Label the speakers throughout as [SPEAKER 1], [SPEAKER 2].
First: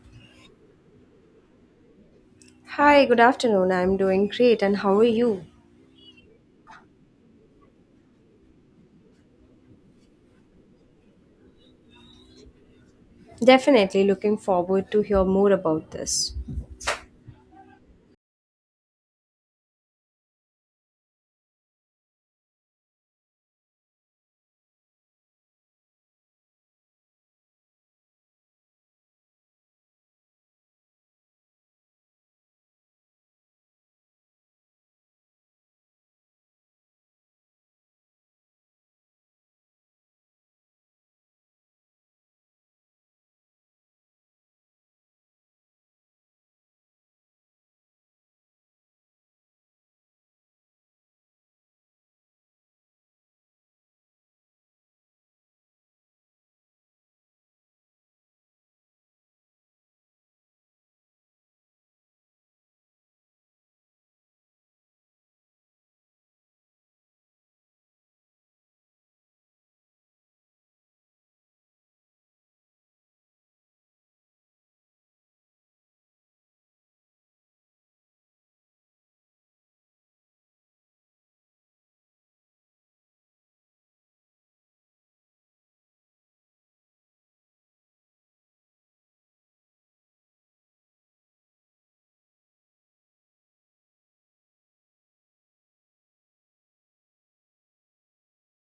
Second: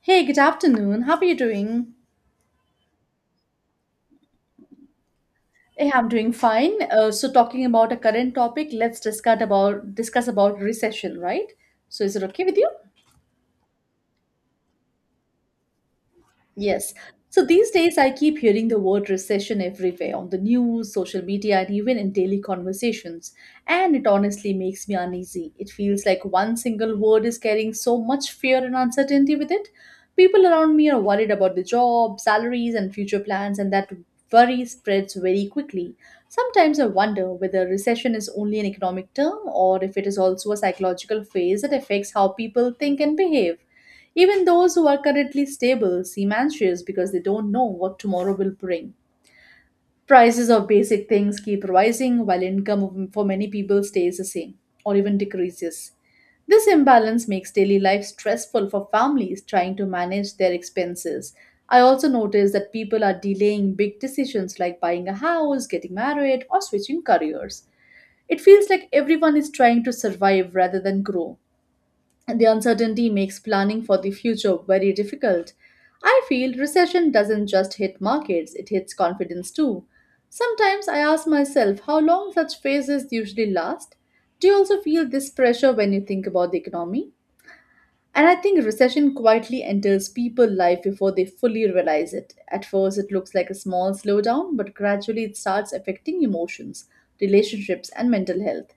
[SPEAKER 1] Hey, good afternoon. How are you doing?
[SPEAKER 2] Hi, good afternoon. I'm doing great and how are you?
[SPEAKER 1] Hey, I'm doing fine. Talking about a current topic, let's discuss about recession, right? So, is it okay with you?
[SPEAKER 2] Definitely looking forward to hear more about this.
[SPEAKER 1] Yes. So these days, I keep hearing the word recession everywhere on the news, social media, and even in daily conversations. And it honestly makes me uneasy. It feels like one single word is carrying so much fear and uncertainty with it. People around me are worried about the job, salaries, and future plans, and that worry spreads very quickly. Sometimes I wonder whether recession is only an economic term or if it is also a psychological phase that affects how people think and behave. Even those who are currently stable seem anxious because they don't know what tomorrow will bring. Prices of basic things keep rising while income for many people stays the same or even decreases. This imbalance makes daily life stressful for families trying to manage their expenses. I also notice that people are delaying big decisions like buying a house, getting married, or switching careers. It feels like everyone is trying to survive rather than grow. The uncertainty makes planning for the future very difficult. I feel recession doesn't just hit markets, it hits confidence too. Sometimes I ask myself how long such phases usually last. Do you also feel this pressure when you think about the economy? And I think recession quietly enters people's life before they fully realize it. At first, it looks like a small slowdown, but gradually it starts affecting emotions, relationships, and mental health.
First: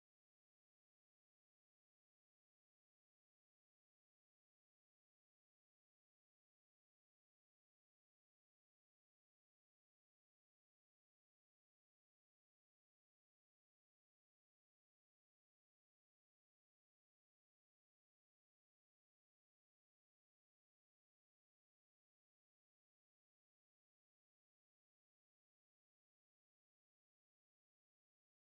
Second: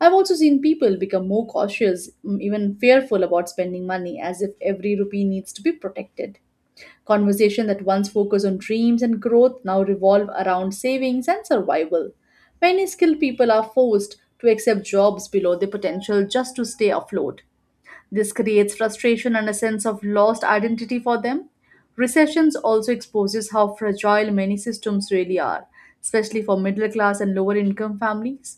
[SPEAKER 1] I've also seen people become more cautious, even fearful about spending money, as if every rupee needs to be protected. Conversation that once focused on dreams and growth now revolve around savings and survival. Many skilled people are forced to accept jobs below their potential just to stay afloat. This creates frustration and a sense of lost identity for them. Recessions also exposes how fragile many systems really are, especially for middle class and lower income families.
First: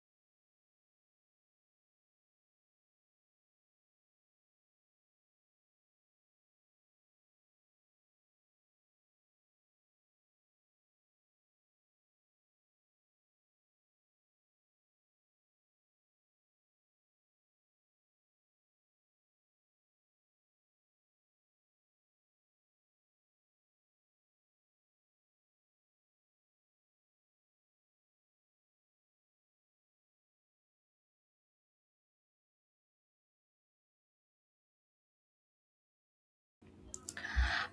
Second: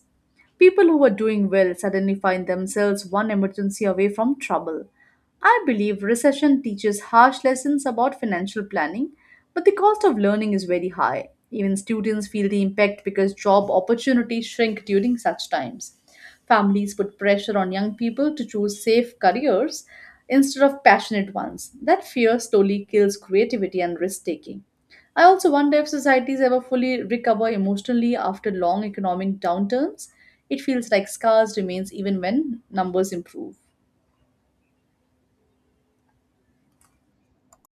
[SPEAKER 1] People who were doing well suddenly find themselves one emergency away from trouble. I believe recession teaches harsh lessons about financial planning, but the cost of learning is very high. Even students feel the impact because job opportunities shrink during such times. Families put pressure on young people to choose safe careers instead of passionate ones. That fear slowly kills creativity and risk taking. I also wonder if societies ever fully recover emotionally after long economic downturns. It feels like scars remains even when numbers improve.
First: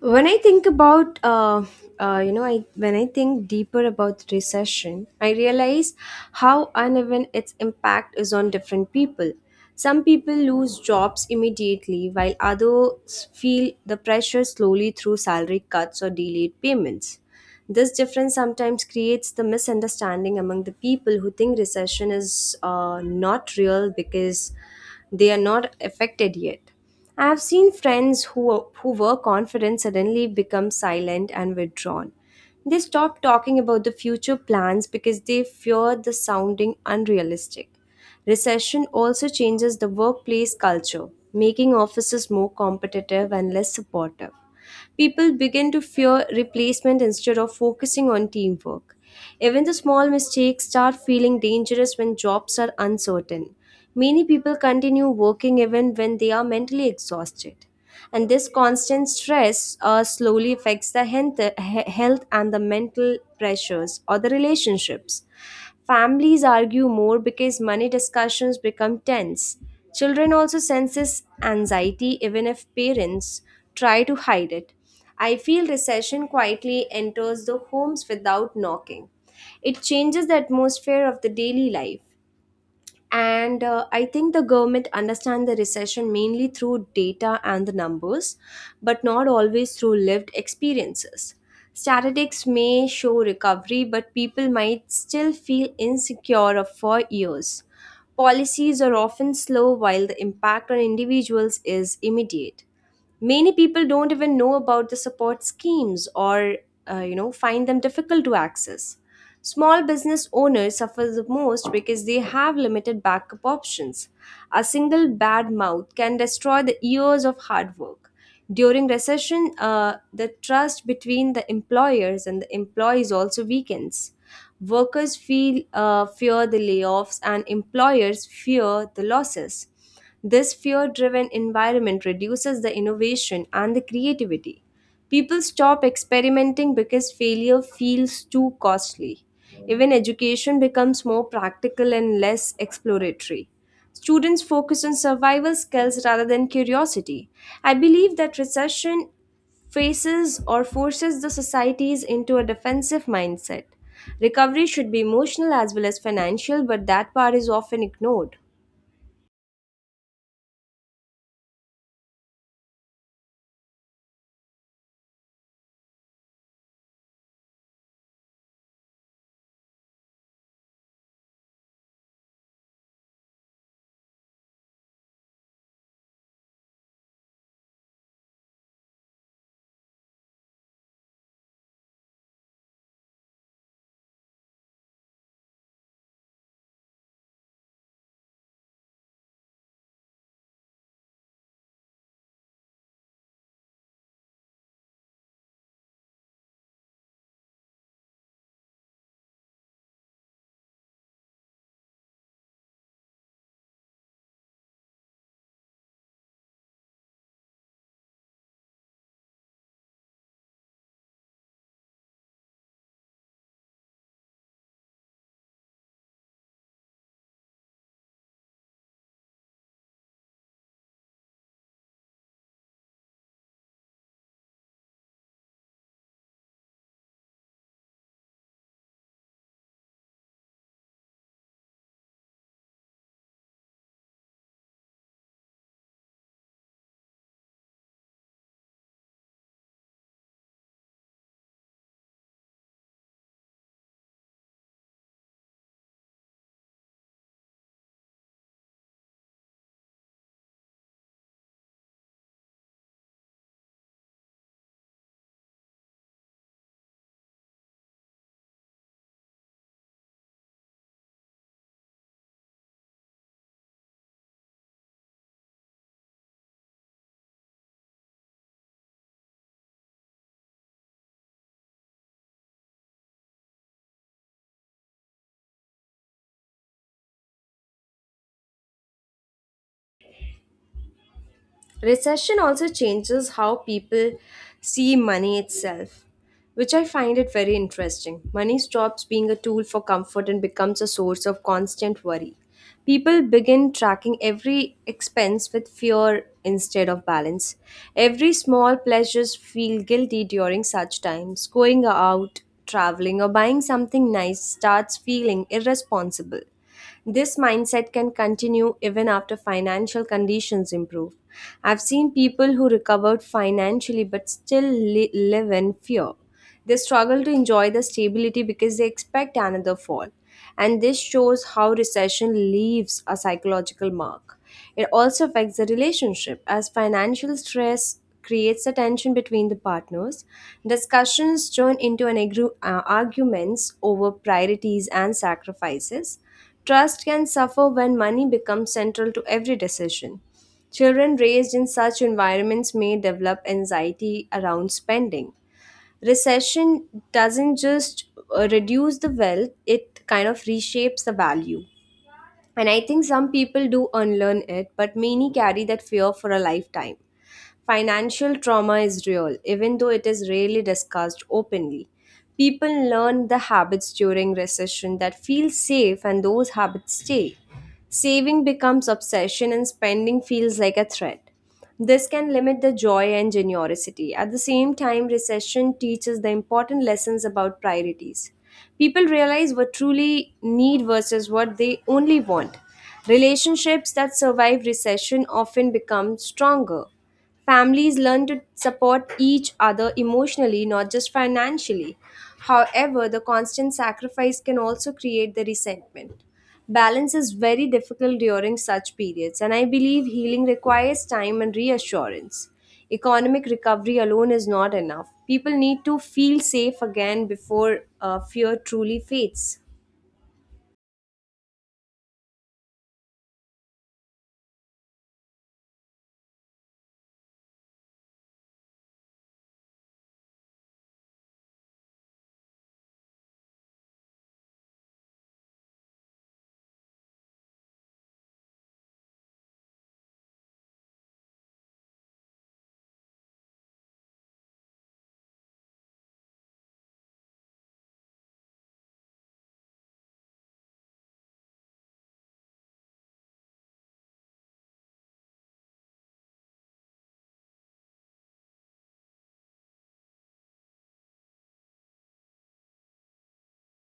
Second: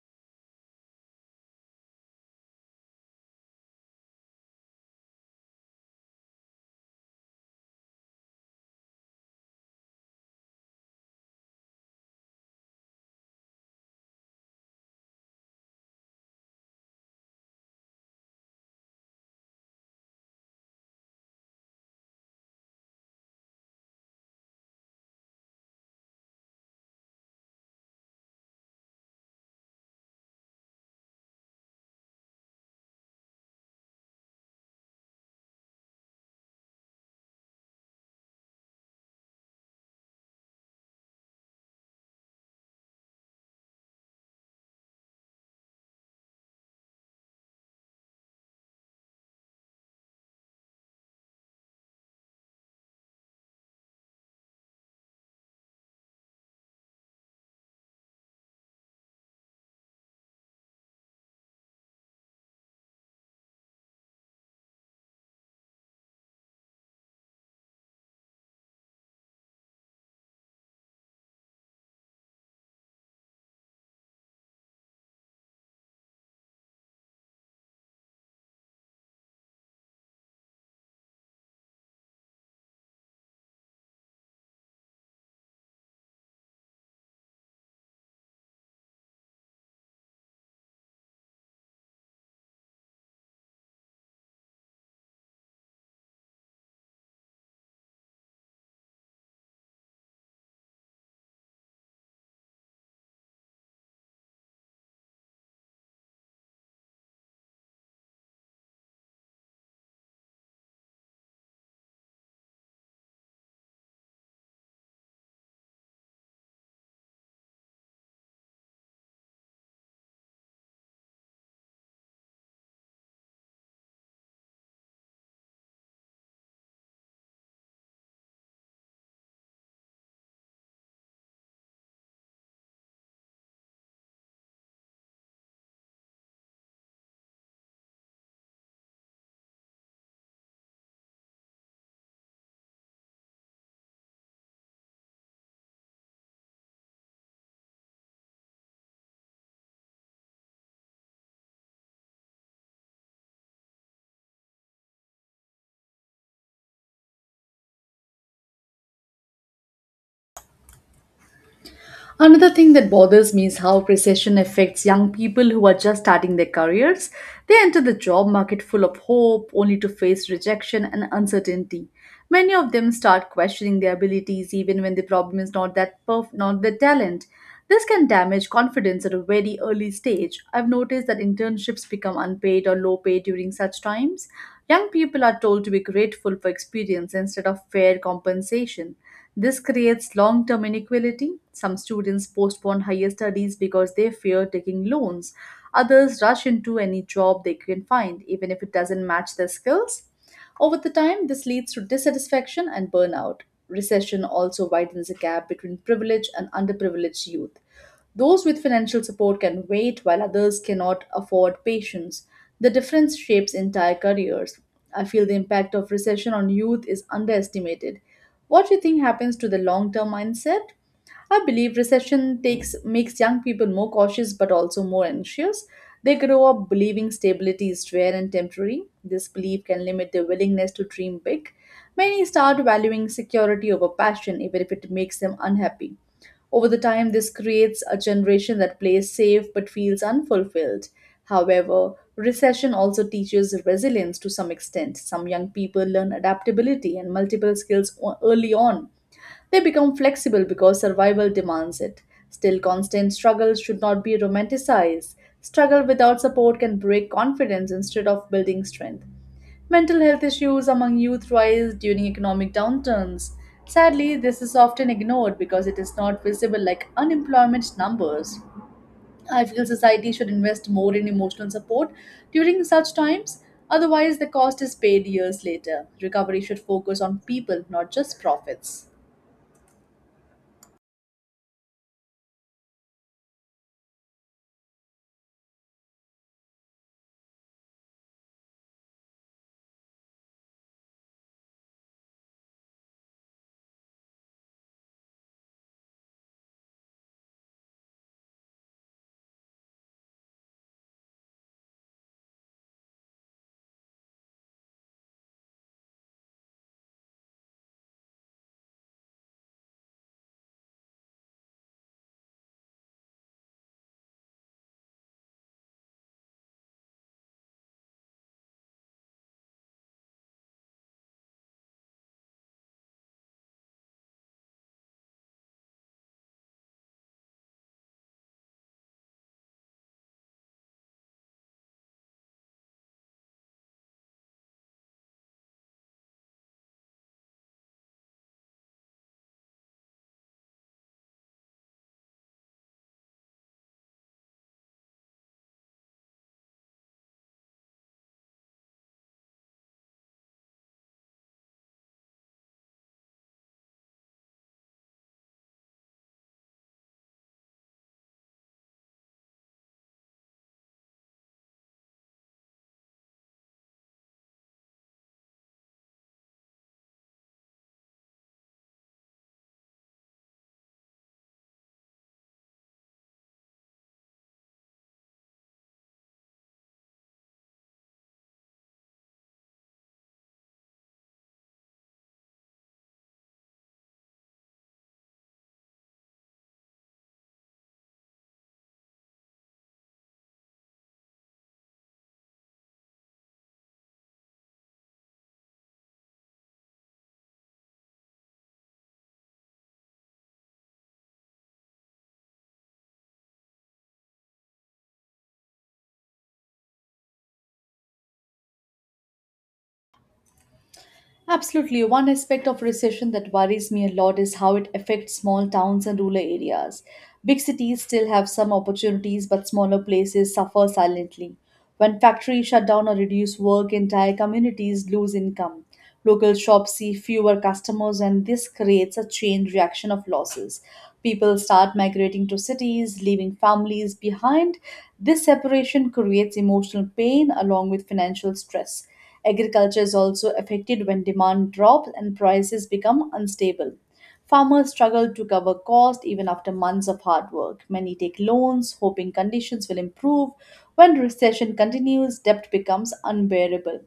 [SPEAKER 2] When I think about you know I when I think deeper about recession, I realize how uneven its impact is on different people. Some people lose jobs immediately while others feel the pressure slowly through salary cuts or delayed payments. This difference sometimes creates the misunderstanding among the people who think recession is not real because they are not affected yet. I've seen friends who were confident suddenly become silent and withdrawn. They stop talking about the future plans because they fear the sounding unrealistic. Recession also changes the workplace culture, making offices more competitive and less supportive. People begin to fear replacement instead of focusing on teamwork. Even the small mistakes start feeling dangerous when jobs are uncertain. Many people continue working even when they are mentally exhausted. And this constant stress slowly affects the health and the mental pressures or the relationships. Families argue more because money discussions become tense. Children also sense this anxiety even if parents try to hide it. I feel recession quietly enters the homes without knocking. It changes the atmosphere of the daily life, and I think the government understand the recession mainly through data and the numbers, but not always through lived experiences. Statistics may show recovery but people might still feel insecure for years. Policies are often slow while the impact on individuals is immediate. Many people don't even know about the support schemes or find them difficult to access. Small business owners suffer the most because they have limited backup options. A single bad mouth can destroy the years of hard work. During recession, the trust between the employers and the employees also weakens. Workers feel fear the layoffs and employers fear the losses. This fear driven environment reduces the innovation and the creativity. People stop experimenting because failure feels too costly. Even education becomes more practical and less exploratory. Students focus on survival skills rather than curiosity. I believe that recession faces or forces the societies into a defensive mindset. Recovery should be emotional as well as financial, but that part is often ignored.
[SPEAKER 1] Another thing that bothers me is how recession affects young people who are just starting their careers. They enter the job market full of hope only to face rejection and uncertainty. Many of them start questioning their abilities even when the problem is not that perf- not their talent. This can damage confidence at a very early stage. I've noticed that internships become unpaid or low paid during such times. Young people are told to be grateful for experience instead of fair compensation. This creates long term inequality. Some students postpone higher studies because they fear taking loans. Others rush into any job they can find, even if it doesn't match their skills. Over the time, this leads to dissatisfaction and burnout. Recession also widens the gap between privileged and underprivileged youth. Those with financial support can wait while others cannot afford patience. The difference shapes entire careers. I feel the impact of recession on youth is underestimated. What do you think happens to the long-term mindset? I believe recession takes makes young people more cautious but also more anxious. They grow up believing stability is rare and temporary. This belief can limit their willingness to dream big. Many start valuing security over passion, even if it makes them unhappy. Over the time, this creates a generation that plays safe but feels unfulfilled. However, recession also teaches resilience to some extent. Some young people learn adaptability and multiple early on. They become flexible because survival demands it. Still, constant struggle should not be romanticized. Struggle without support can break confidence instead of building strength. Mental health issues among youth rise during economic downturns. Sadly, this is often ignored because it is not visible like unemployment numbers. I feel society should invest more in emotional support during such times, otherwise, the cost is paid years later. Recovery should focus on people, not just profits.
[SPEAKER 2] Recession also changes how people see money itself, which I find it very interesting. Money stops being a tool for comfort and becomes a source of constant worry. People begin tracking every expense with fear instead of balance. Every small pleasures feel guilty during such times. Going out, traveling, or buying something nice starts feeling irresponsible. This mindset can continue even after financial conditions improve. I've seen people who recovered financially but live in fear. They struggle to enjoy the stability because they expect another fall. And this shows how recession leaves a psychological mark. It also affects the relationship as financial stress creates a tension between the partners. Discussions turn into arguments over priorities and sacrifices. Trust can suffer when money becomes central to every decision. Children raised in such environments may develop anxiety around spending. Recession doesn't just reduce the wealth, it kind of reshapes the value, and I think some people do unlearn it, but many carry that fear for a lifetime. Financial trauma is real, even though it is rarely discussed openly. People learn the habits during recession that feel safe, and those habits stay. Saving becomes obsession, and spending feels like a threat. This can limit the joy and generosity. At the same time, recession teaches the important lessons about priorities. People realize what truly need versus what they only want. Relationships that survive recession often become stronger. Families learn to support each other emotionally, not just financially. However, the constant sacrifice can also create the resentment. Balance is very difficult during such periods, and I believe healing requires time and reassurance. Economic recovery alone is not enough. People need to feel safe again before fear truly fades.
[SPEAKER 1] Absolutely. One aspect of recession that worries me a lot is how it affects small towns and rural areas. Big cities still have some opportunities, but smaller places suffer silently. When factories shut down or reduce work, entire communities lose income. Local shops see fewer customers, and this creates a chain reaction of losses. People start migrating to cities, leaving families behind. This separation creates emotional pain along with financial stress. Agriculture is also affected when demand drops and prices become unstable. Farmers struggle to cover costs even after months of hard work. Many take loans, hoping conditions will improve. When recession continues, debt becomes unbearable.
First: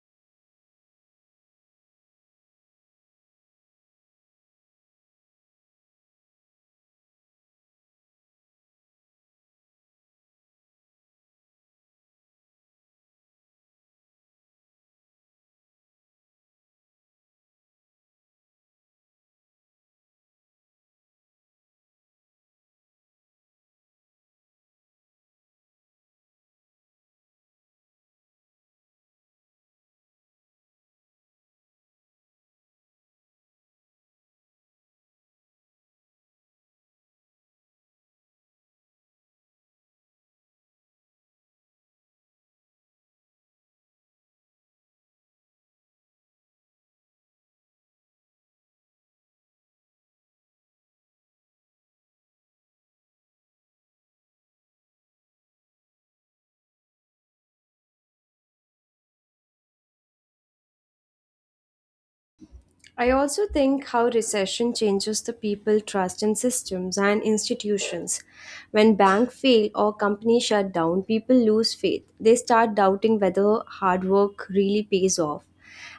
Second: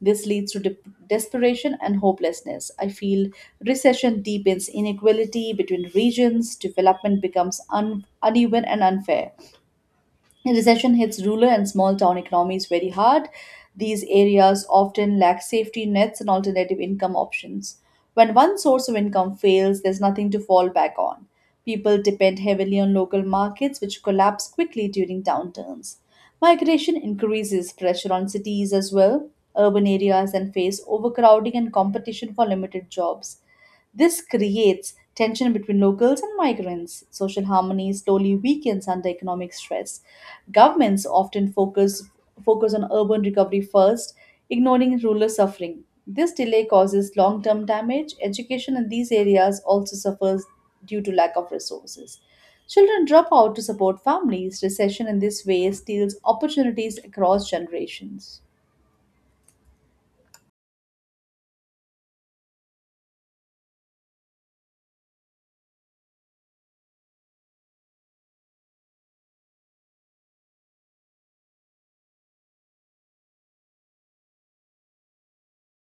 [SPEAKER 1] This leads to dep desperation and hopelessness. I feel recession deepens inequality between regions, development becomes uneven and unfair. Recession hits rural and small town economies very hard. These areas often lack safety nets and alternative income options. When one source of income fails, there's nothing to fall back on. People depend heavily on local markets, which collapse quickly during downturns. Migration increases pressure on cities as well. Urban areas then face overcrowding and competition for limited jobs. This creates tension between locals and migrants. Social harmony slowly weakens under economic stress. Governments often focus on urban recovery first, ignoring rural suffering. This delay causes long-term damage. Education in these areas also suffers due to lack of resources. Children drop out to support families. Recession in this way steals opportunities across generations.
[SPEAKER 2] I also think how recession changes the people trust in systems and institutions. When banks fail or companies shut down, people lose faith. They start doubting whether hard work really pays off.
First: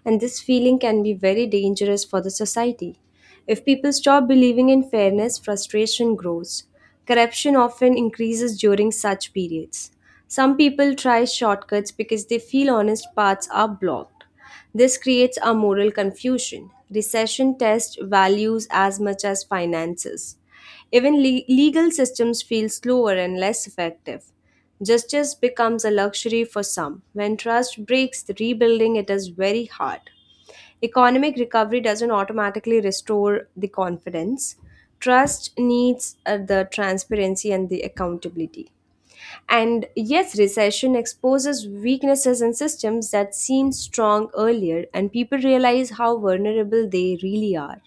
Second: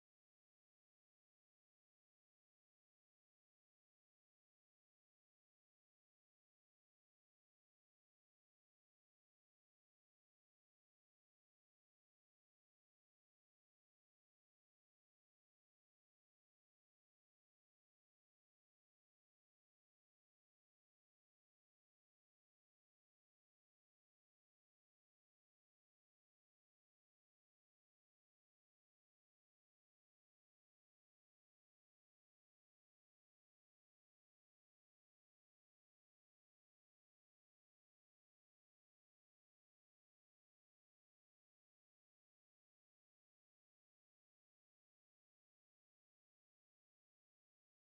[SPEAKER 2] And this feeling can be very dangerous for the society. If people stop believing in fairness, frustration grows. Corruption often increases during such periods. Some people try shortcuts because they feel honest paths are blocked. This creates a moral confusion. Recession tests values as much as finances. Even legal systems feel slower and less effective. Justice becomes a luxury for some. When trust breaks, the rebuilding it is very hard. Economic recovery doesn't automatically restore the confidence. Trust needs the transparency and the accountability. And yes, recession exposes weaknesses in systems that seemed strong earlier, and people realize how vulnerable they really are.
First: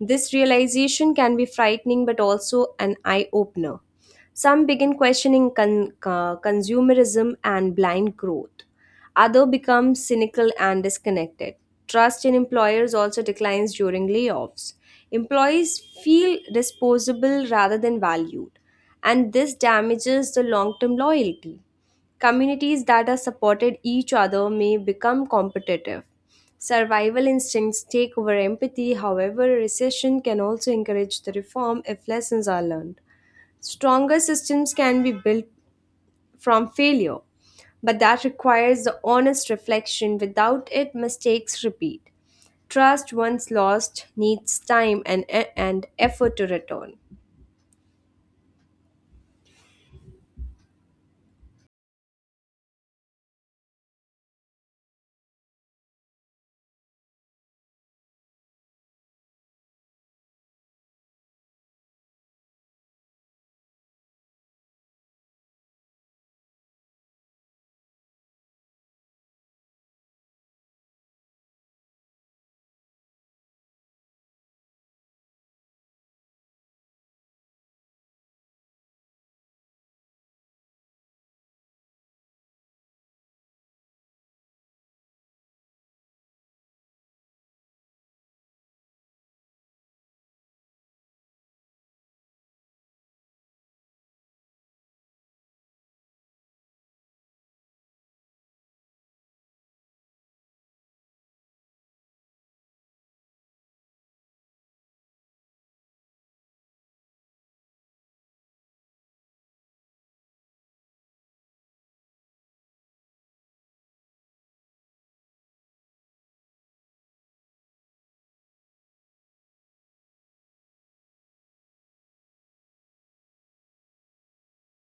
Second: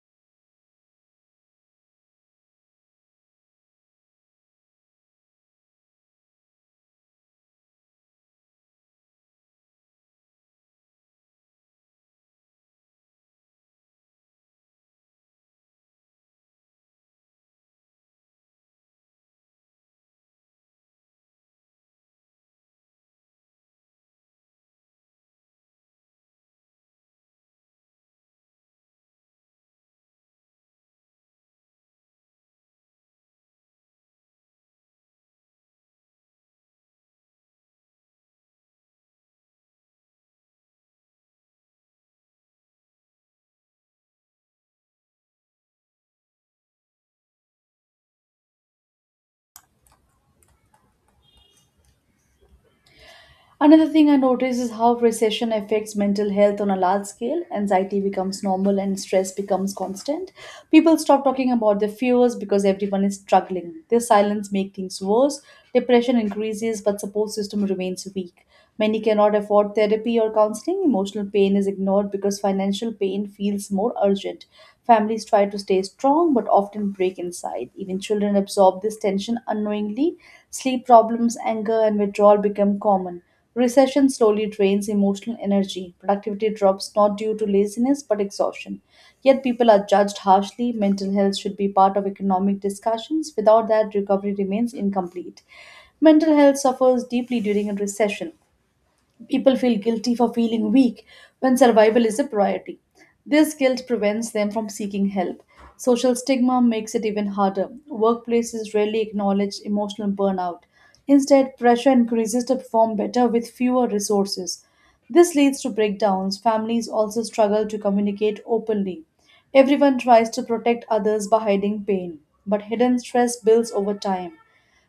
[SPEAKER 2] This realization can be frightening but also an eye opener. Some begin questioning consumerism and blind growth. Others become cynical and disconnected. Trust in employers also declines during layoffs. Employees feel disposable rather than valued, and this damages the long term loyalty. Communities that are supported each other may become competitive. Survival instincts take over empathy. However, recession can also encourage the reform if lessons are learned. Stronger systems can be built from failure, but that requires the honest reflection. Without it, mistakes repeat. Trust once lost needs time and effort to return.
[SPEAKER 1] Another thing I notice is how recession affects mental health on a large scale. Anxiety becomes normal and stress becomes constant. People stop talking about their fears because everyone is struggling. Their silence makes things worse. Depression increases, but support system remains weak. Many cannot afford therapy or counseling. Emotional pain is ignored because financial pain feels more urgent. Families try to stay strong but often break inside. Even children absorb this tension unknowingly. Sleep problems, anger, and withdrawal become common. Recession slowly drains emotional energy. Productivity drops not due to laziness but exhaustion. Yet people are judged harshly. Mental health should be part of economic discussions. Without that, recovery remains incomplete. Mental health suffers deeply during a recession. People feel guilty for feeling weak when survival is a priority. This guilt prevents them from seeking help. Social stigma makes it even harder. Workplaces rarely acknowledge emotional burnout. Instead, pressure increases to perform better with fewer resources. This leads to breakdowns. Families also struggle to communicate openly. Everyone tries to protect others by hiding pain, but hidden stress builds over time.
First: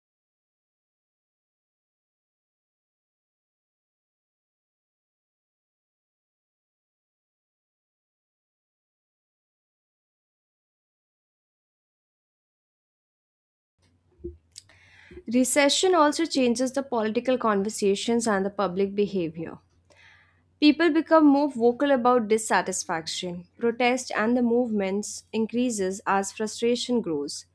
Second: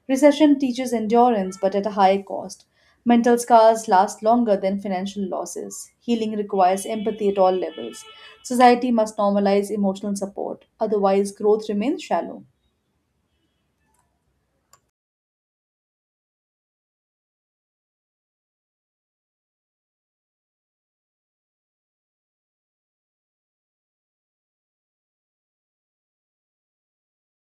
[SPEAKER 1] Recession teaches endurance, but at a high cost. Mental scars last longer than financial losses. Healing requires empathy at all levels. Society must normalize emotional support, otherwise, growth remains shallow.
[SPEAKER 2] Recession also changes the political conversations and the public behavior. People become more vocal about dissatisfaction. Protest and the movements increases as frustration grows.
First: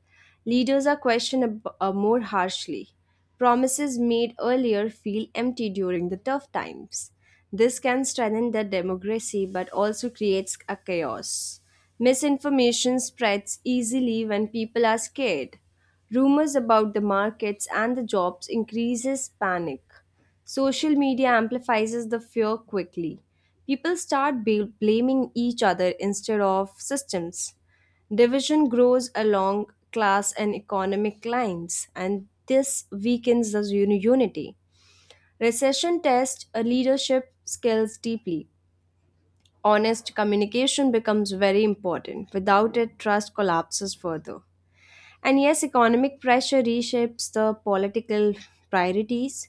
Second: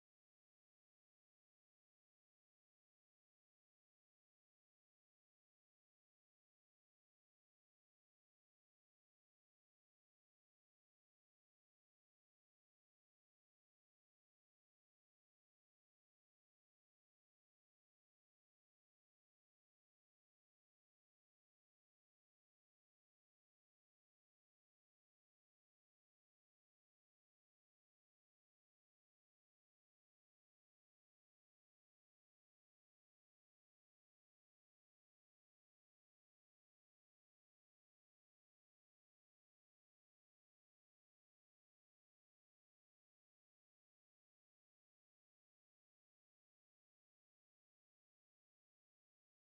[SPEAKER 2] Leaders are questioned more harshly. Promises made earlier feel empty during the tough times. This can strengthen the democracy but also creates a chaos. Misinformation spreads easily when people are scared. Rumors about the markets and the jobs increases panic. Social media amplifies the fear quickly. People start blaming each other instead of systems. Division grows along class and economic lines, and this weakens the unity. Recession tests a leadership skills deeply. Honest communication becomes very important. Without it, trust collapses further. And yes, economic pressure reshapes the political priorities.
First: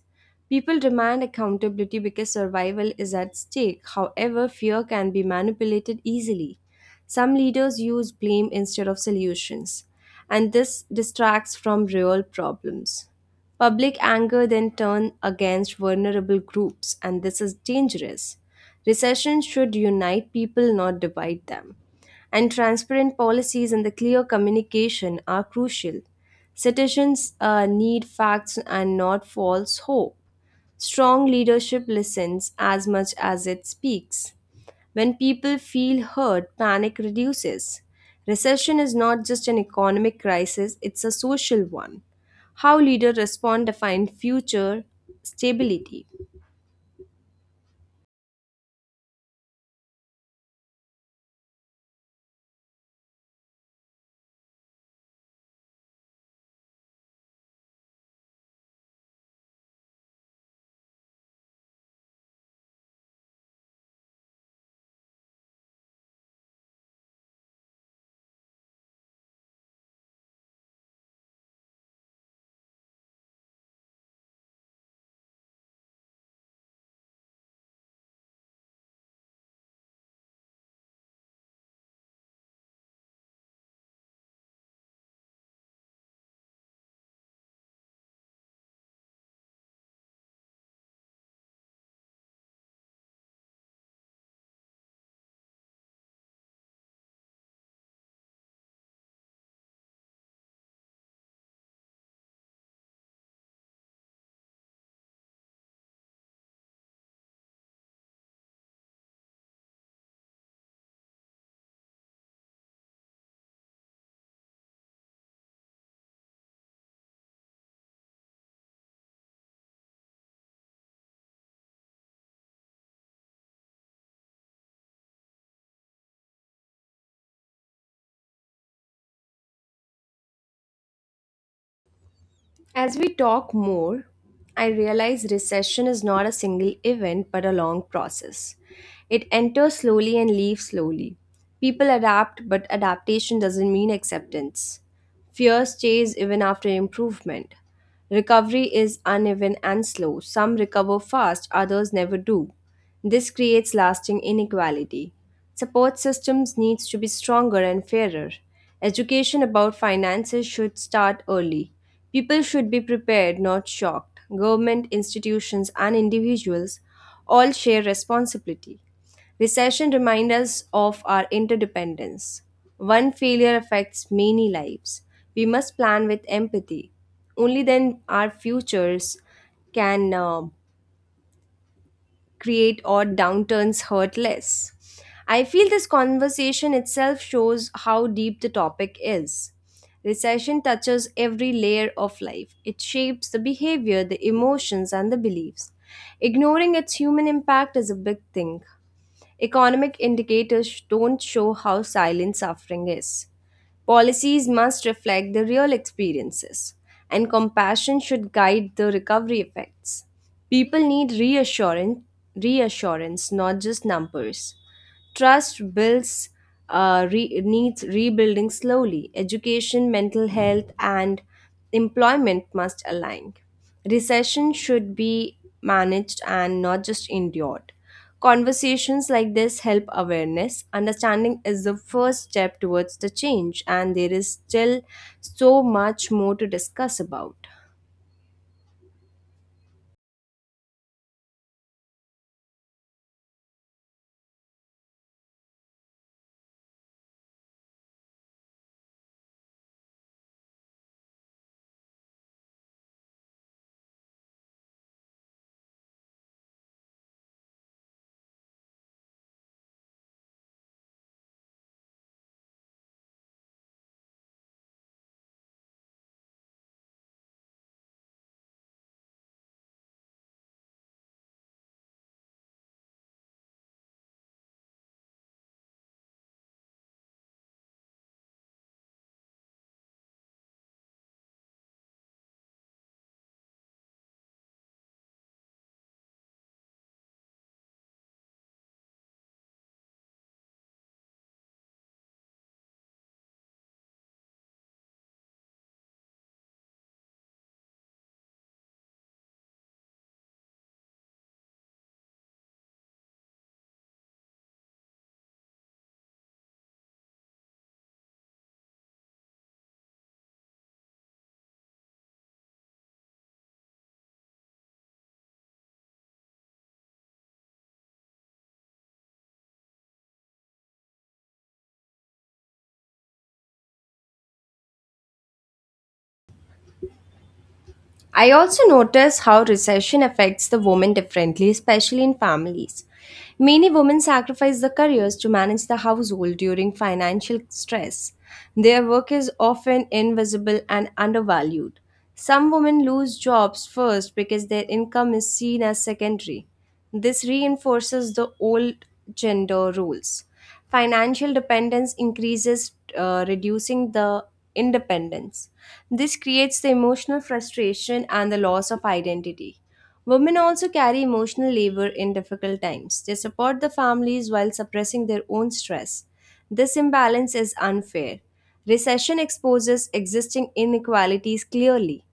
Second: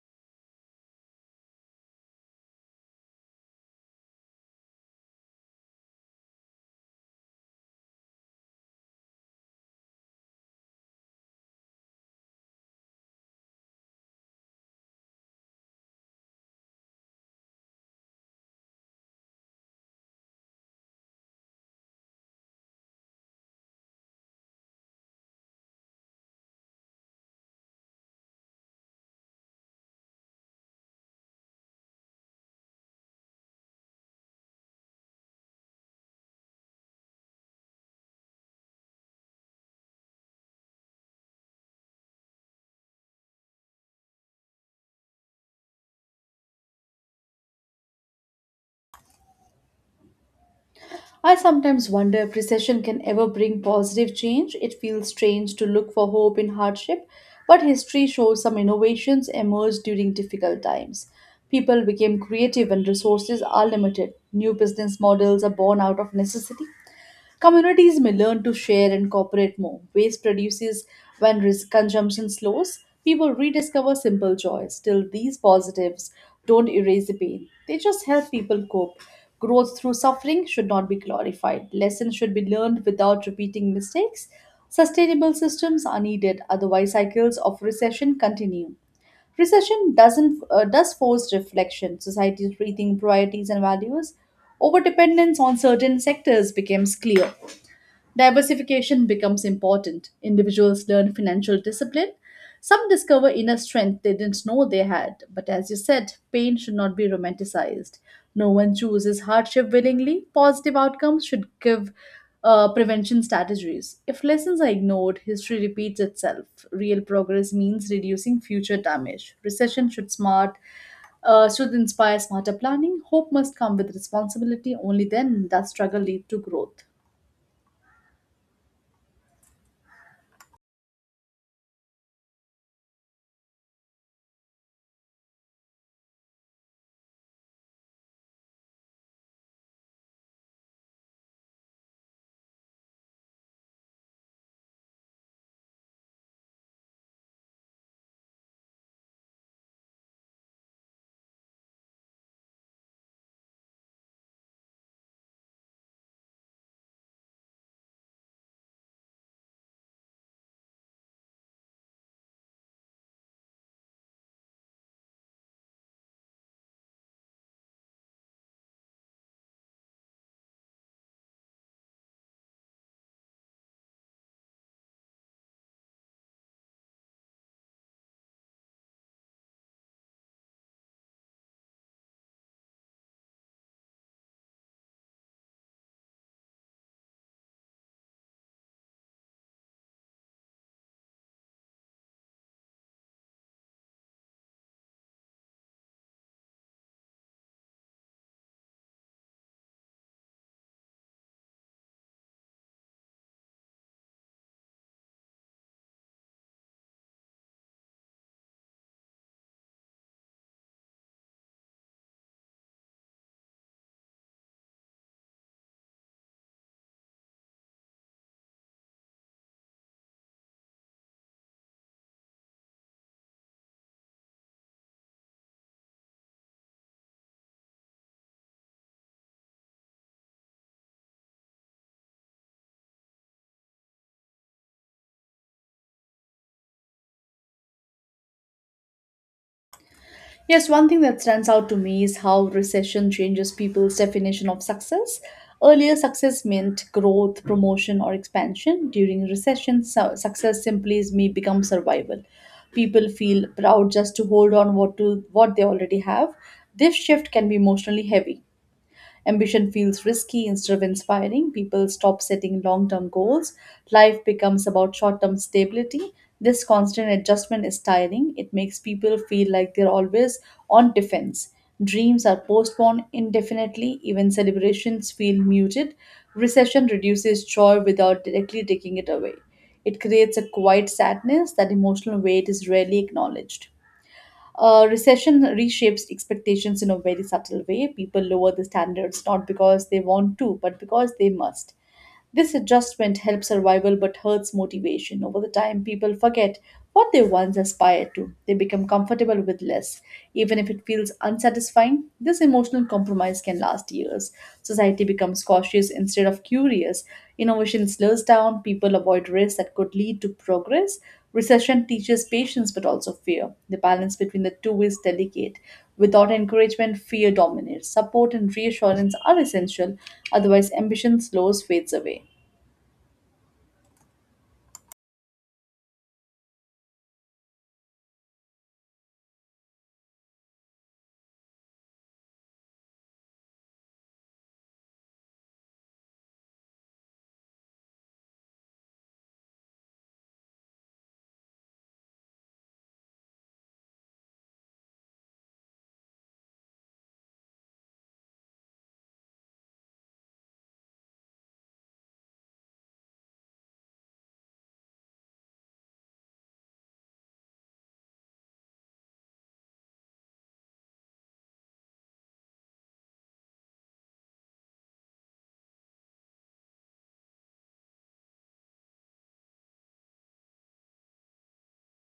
[SPEAKER 2] People demand accountability because survival is at stake. However, fear can be manipulated easily. Some leaders use blame instead of solutions, and this distracts from real problems. Public anger then turns against vulnerable groups, and this is dangerous. Recession should unite people, not divide them, and transparent policies and the clear communication are crucial. Citizens need facts and not false hope. Strong leadership listens as much as it speaks. When people feel heard, panic reduces. Recession is not just an economic crisis, it's a social one. How leaders respond define future stability.
[SPEAKER 1] I sometimes wonder if recession can ever bring positive change. It feels strange to look for hope in hardship, but history shows some innovations emerged during difficult times. People became creative when resources are limited. New business models are born out of necessity. Communities may learn to share and cooperate more. Waste reduces when risk consumption slows. People rediscover simple joys. Still, these positives don't erase the pain, they just help people cope. Growth through suffering should not be glorified. Lessons should be learned without repeating mistakes. Sustainable systems are needed, otherwise, cycles of recession continue. Recession doesn't does force reflection. Societies rethink priorities and values. Overdependence on certain sectors becomes clear. Diversification becomes important. Individuals learn financial discipline. Some discover inner strength they didn't know they had. But as you said, pain should not be romanticized. No one chooses hardship willingly. Positive outcomes should give prevention strategies. If lessons are ignored, history repeats itself. Real progress means reducing future damage. Recession should inspire smarter planning. Hope must come with responsibility. Only then does struggle lead to growth.
[SPEAKER 2] As we talk more, I realize recession is not a single event but a long process. It enters slowly and leaves slowly. People adapt, but adaptation doesn't mean acceptance. Fear stays even after improvement. Recovery is uneven and slow. Some recover fast, others never do. This creates lasting inequality. Support systems needs to be stronger and fairer. Education about finances should start early. People should be prepared, not shocked. Government institutions and individuals all share responsibility. Recession reminds us of our interdependence. One failure affects many lives. We must plan with empathy. Only then our futures can create or downturns hurt less. I feel this conversation itself shows how deep the topic is. Recession touches every layer of life. It shapes the behavior, the emotions, and the beliefs. Ignoring its human impact is a big thing. Economic indicators don't show how silent suffering is. Policies must reflect the real experiences, and compassion should guide the recovery effects. People need reassurance, not just numbers. Trust needs rebuilding slowly. Education, mental health, and employment must align. Recession should be managed and not just endured. Conversations like this help awareness. Understanding is the first step towards the change, and there is still so much more to discuss about.
[SPEAKER 1] Yes, one thing that stands out to me is how recession changes people's definition of success. Earlier, success meant growth, promotion, or expansion. During recession, success simply is may become survival. People feel proud just to hold on what they already have. This shift can be emotionally heavy. Ambition feels risky instead of inspiring. People stop setting long term goals. Life becomes about short term stability. This constant adjustment is tiring. It makes people feel like they're always on defense. Dreams are postponed indefinitely, even celebrations feel muted. Recession reduces joy without directly taking it away. It creates a quiet sadness that emotional weight is rarely acknowledged. Recession reshapes expectations in a very subtle way. People lower the standards not because they want to, but because they must. This adjustment helps survival but hurts motivation. Over the time, people forget what they once aspired to. They become comfortable with less, even if it feels unsatisfying. This emotional compromise can last years. Society becomes cautious instead of curious. Innovation slows down, people avoid risks that could lead to progress. Recession teaches patience but also fear. The balance between the two is delicate. Without encouragement, fear dominates. Support and reassurance are essential, otherwise, ambition slows fades away.
[SPEAKER 2] I also notice how recession affects the women differently, especially in families. Many women sacrifice their careers to manage the household during financial stress. Their work is often invisible and undervalued. Some women lose jobs first because their income is seen as secondary. This reinforces the old gender roles. Financial dependence increases, reducing the independence. This creates the emotional frustration and the loss of identity. Women also carry emotional labor in difficult times. They support the families while suppressing their own stress. This imbalance is unfair. Recession exposes existing inequalities clearly.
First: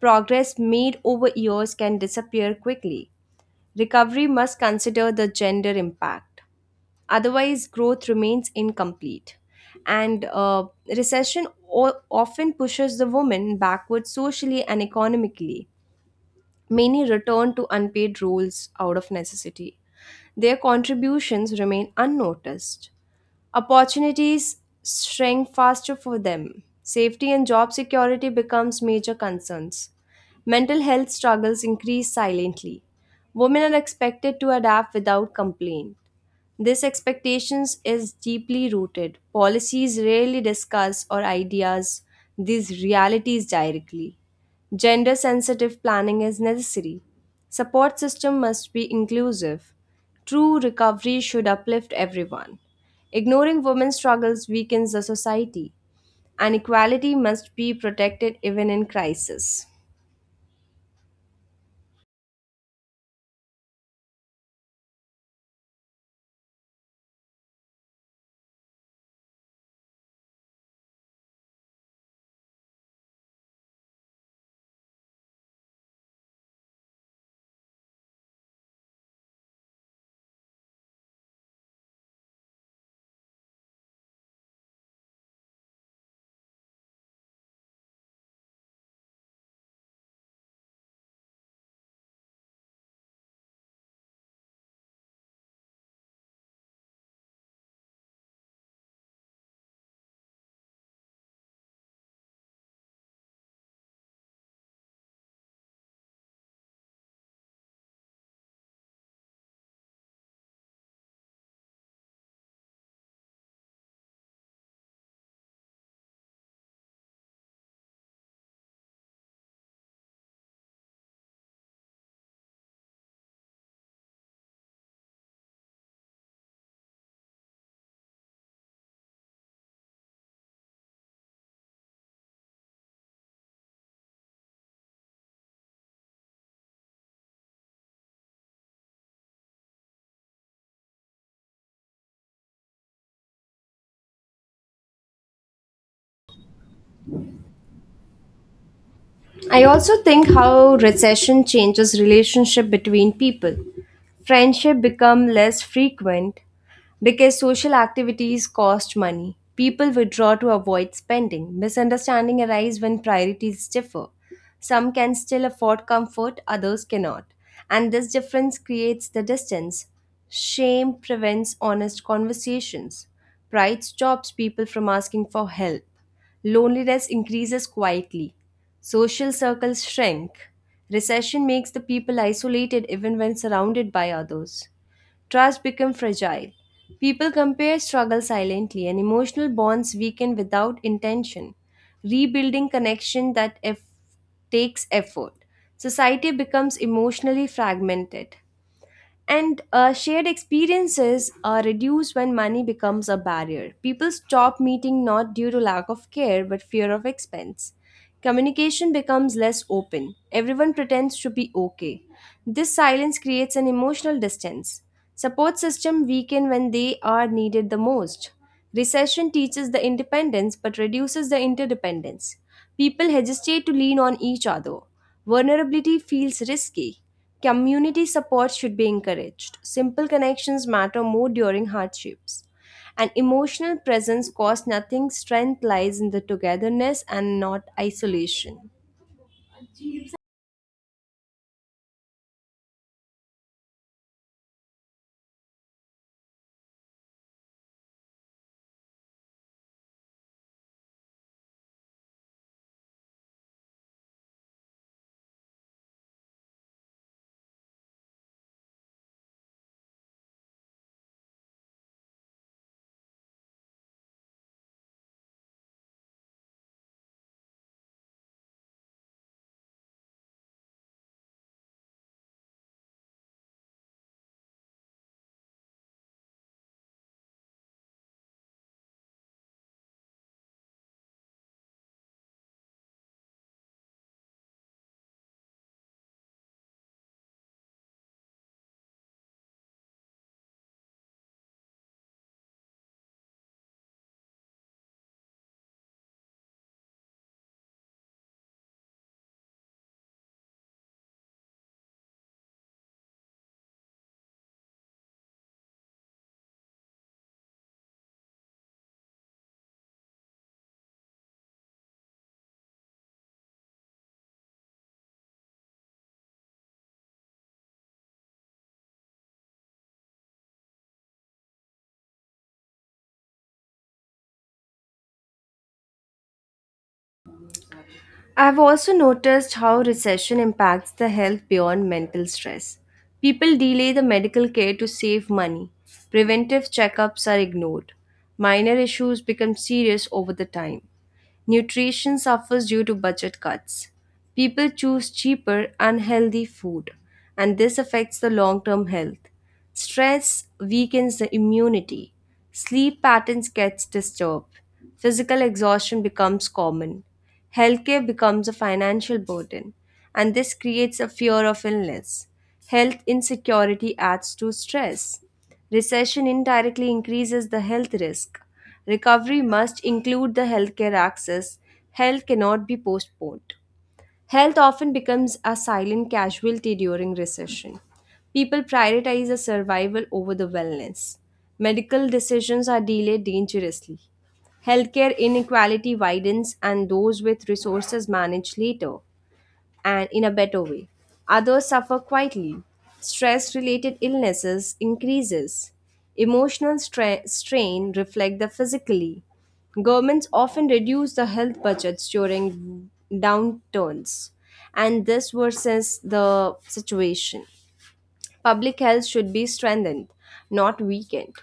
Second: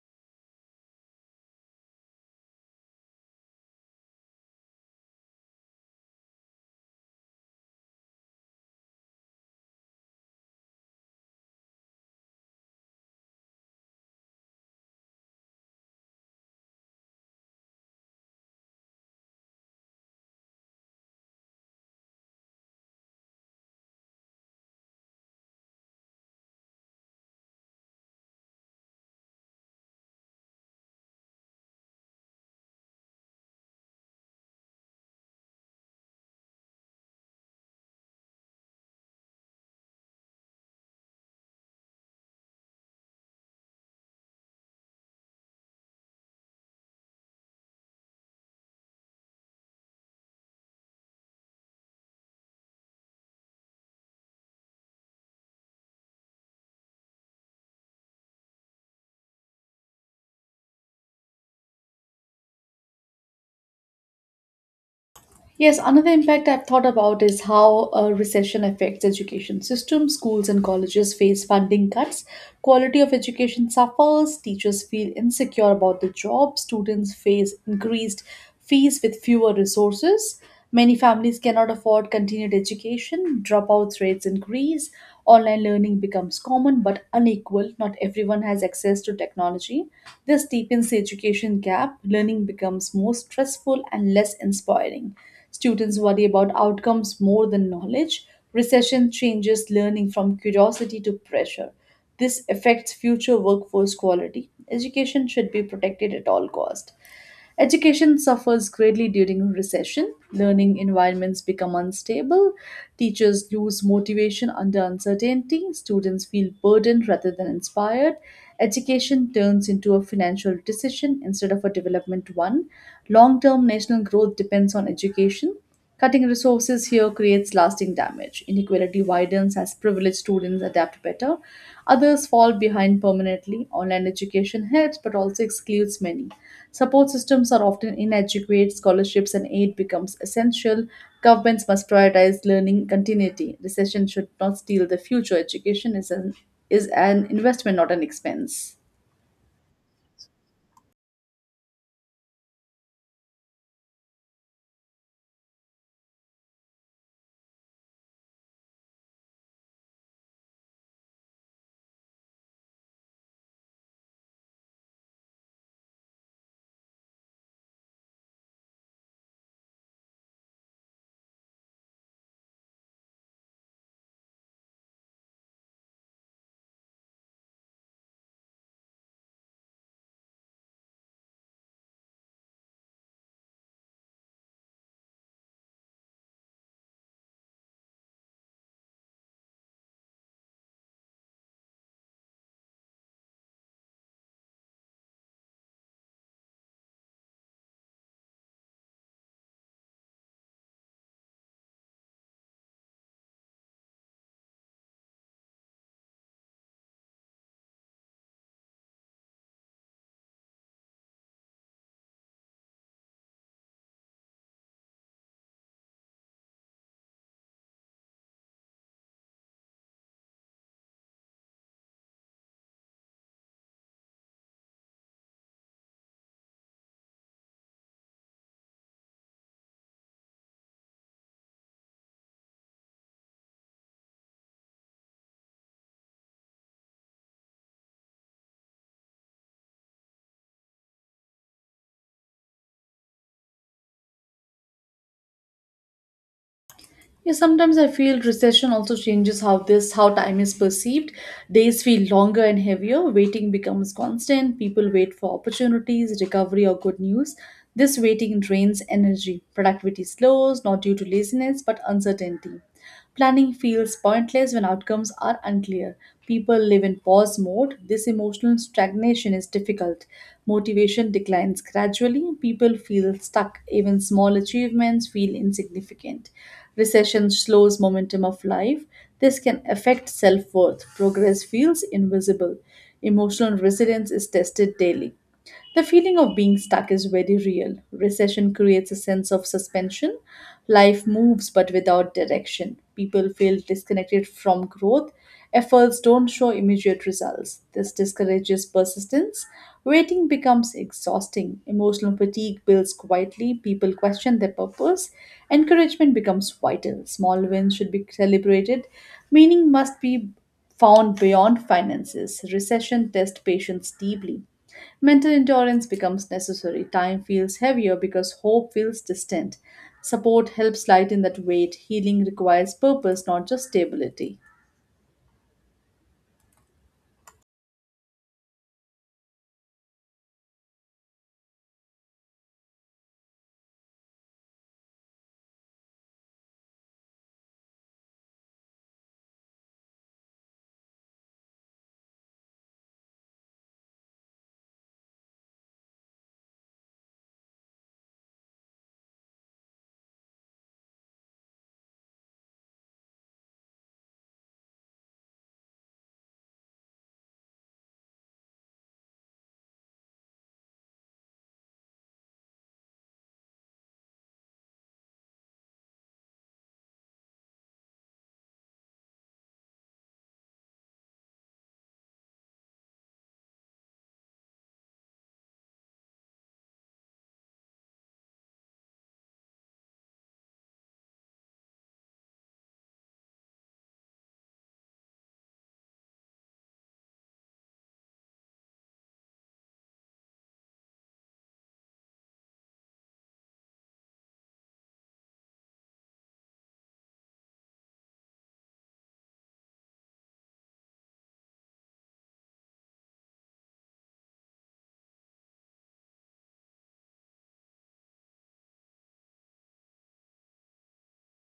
[SPEAKER 2] Progress made over years can disappear quickly. Recovery must consider the gender impact. Otherwise, growth remains incomplete. And recession often pushes the woman backwards socially and economically. Many return to unpaid roles out of necessity. Their contributions remain unnoticed. Opportunities shrink faster for them. Safety and job security becomes major concerns. Mental health struggles increase silently. Women are expected to adapt without complaint. This expectations is deeply rooted. Policies rarely discuss or ideas these realities directly. Gender sensitive planning is necessary. Support system must be inclusive. True recovery should uplift everyone. Ignoring women's struggles weakens the society, and equality must be protected even in crisis.
[SPEAKER 1] Yes, another impact I've thought about is how a recession affects education system. Schools and colleges face funding cuts, quality of education suffers, teachers feel insecure about the job, students face increased fees with fewer resources. Many families cannot afford continued education, dropout rates increase, online learning becomes common but unequal, not everyone has access to technology. This deepens the education gap, learning becomes more stressful and less inspiring. Students worry about outcomes more than knowledge. Recession changes learning from curiosity to pressure. This affects future workforce quality. Education should be protected at all cost. Education suffers greatly during recession. Learning environments become unstable. Teachers lose motivation under uncertainty. Students feel burdened rather than inspired. Education turns into a financial decision instead of a development one. Long term national growth depends on education. Cutting resources here creates lasting damage. Inequality widens as privileged students adapt better. Others fall behind permanently. Online education helps but also excludes many. Support systems are often inadequate, scholarships and aid becomes essential. Governments must prioritize learning continuity. Recession should not steal the future. Education is an investment, not an expense.
[SPEAKER 2] I also think how recession changes relationship between people. Friendship become less frequent, because social activities cost money, people withdraw to avoid spending. Misunderstanding arise when priorities differ. Some can still afford comfort, others cannot. And this difference creates the distance. Shame prevents honest conversations. Pride stops people from asking for help. Loneliness increases quietly. Social circles shrink. Recession makes the people isolated even when surrounded by others. Trust becomes fragile. People compare struggle silently and emotional bonds weaken without intention. Rebuilding connection takes effort. Society becomes emotionally fragmented. And shared experiences are reduced when money becomes a barrier. People stop meeting not due to lack of care but fear of expense. Communication becomes less open. Everyone pretends to be okay. This silence creates an emotional distance. Support system weaken when they are needed the most. Recession teaches the independence but reduces the interdependence. People hesitate to lean on each other. Vulnerability feels risky. Community support should be encouraged. Simple connections matter more during hardships. An emotional presence costs nothing. Strength lies in the togetherness and not isolation.
[SPEAKER 1] Yeah, sometimes I feel recession also changes how time is perceived. Days feel longer and heavier. Waiting becomes constant. People wait for opportunities, recovery, or good news. This waiting drains energy. Productivity slows, not due to laziness, but uncertainty. Planning feels pointless when outcomes are unclear. People live in pause mode. This emotional stagnation is difficult. Motivation declines gradually. People feel stuck. Even small achievements feel insignificant. Recession slows momentum of life. This can affect self worth. Progress feels invisible. Emotional resilience is tested daily. The feeling of being stuck is very real. Recession creates a sense of suspension. Life moves but without direction. People feel disconnected from growth. Efforts don't show immediate results. This discourages persistence. Waiting becomes exhausting. Emotional fatigue builds quietly. People question their purpose. Encouragement becomes vital. Small wins should be celebrated. Meaning must be found beyond finances. Recession tests patience deeply. Mental endurance becomes necessary. Time feels heavier because hope feels distant. Support helps lighten that weight. Healing requires purpose, not just stability.
[SPEAKER 2] I've also noticed how recession impacts the health beyond mental stress. People delay the medical care to save money. Preventive checkups are ignored. Minor issues become serious over the time. Nutrition suffers due to budget cuts. People choose cheaper, unhealthy food, and this affects the long term health. Stress weakens the immunity. Sleep patterns gets disturbed. Physical exhaustion becomes common. Healthcare becomes a financial burden, and this creates a fear of illness. Health insecurity adds to stress. Recession indirectly increases the health risk. Recovery must include the healthcare access. Health cannot be postponed. Health often becomes a silent casualty during recession. People prioritize the survival over the wellness. Medical decisions are delayed dangerously. Healthcare inequality widens, and those with resources manage later and in a better way. Others suffer quietly. Stress related illnesses increases. Emotional strain reflect the physically. Governments often reduce the health budgets during downturns, and this worsens the situation. Public health should be strengthened, not weakened.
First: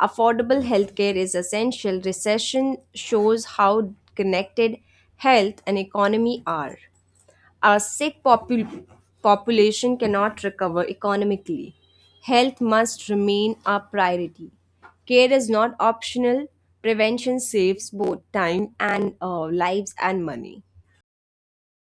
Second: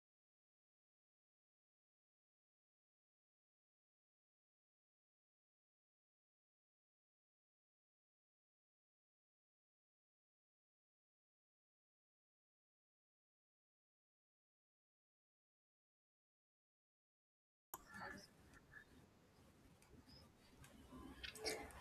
[SPEAKER 2] Affordable healthcare is essential. Recession shows how connected health and economy are. A population cannot recover economically. Health must remain a priority. Care is not optional. Prevention saves both time and lives and money.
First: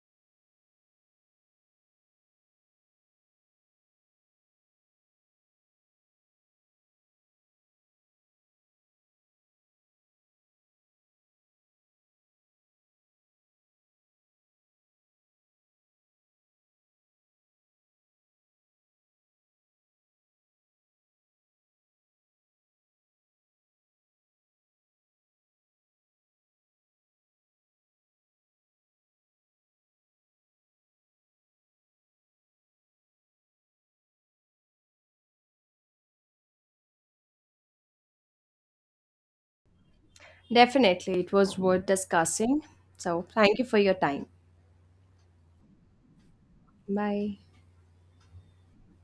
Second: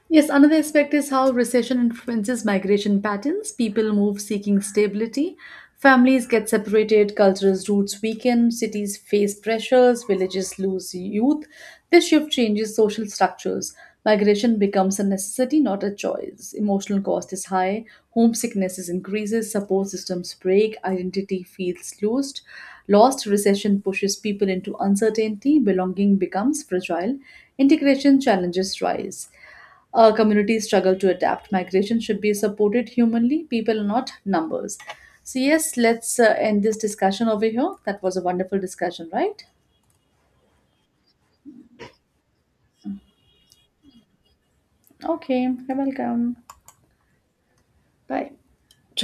[SPEAKER 1] Yes, another aspect is how recession influences migration patterns. People move seeking stability, families get separated, cultural roots weaken, cities face pressures, villages lose youth. This shift changes social structures. Migration becomes a necessity, not a choice. Emotional cost is high, homesickness is increases, support systems break, identity feels lost. Lost recession pushes people into uncertainty, belonging becomes fragile, integration challenges rise. A community struggle to adapt. Migration should be supported humanly, people, not numbers. So, yes, let's end this discussion over here. That was a wonderful discussion, right?
[SPEAKER 2] Definitely, it was worth discussing. So, thank you for your time.
[SPEAKER 1] Okay, you're welcome.
[SPEAKER 2] Bye.
[SPEAKER 1] Bye.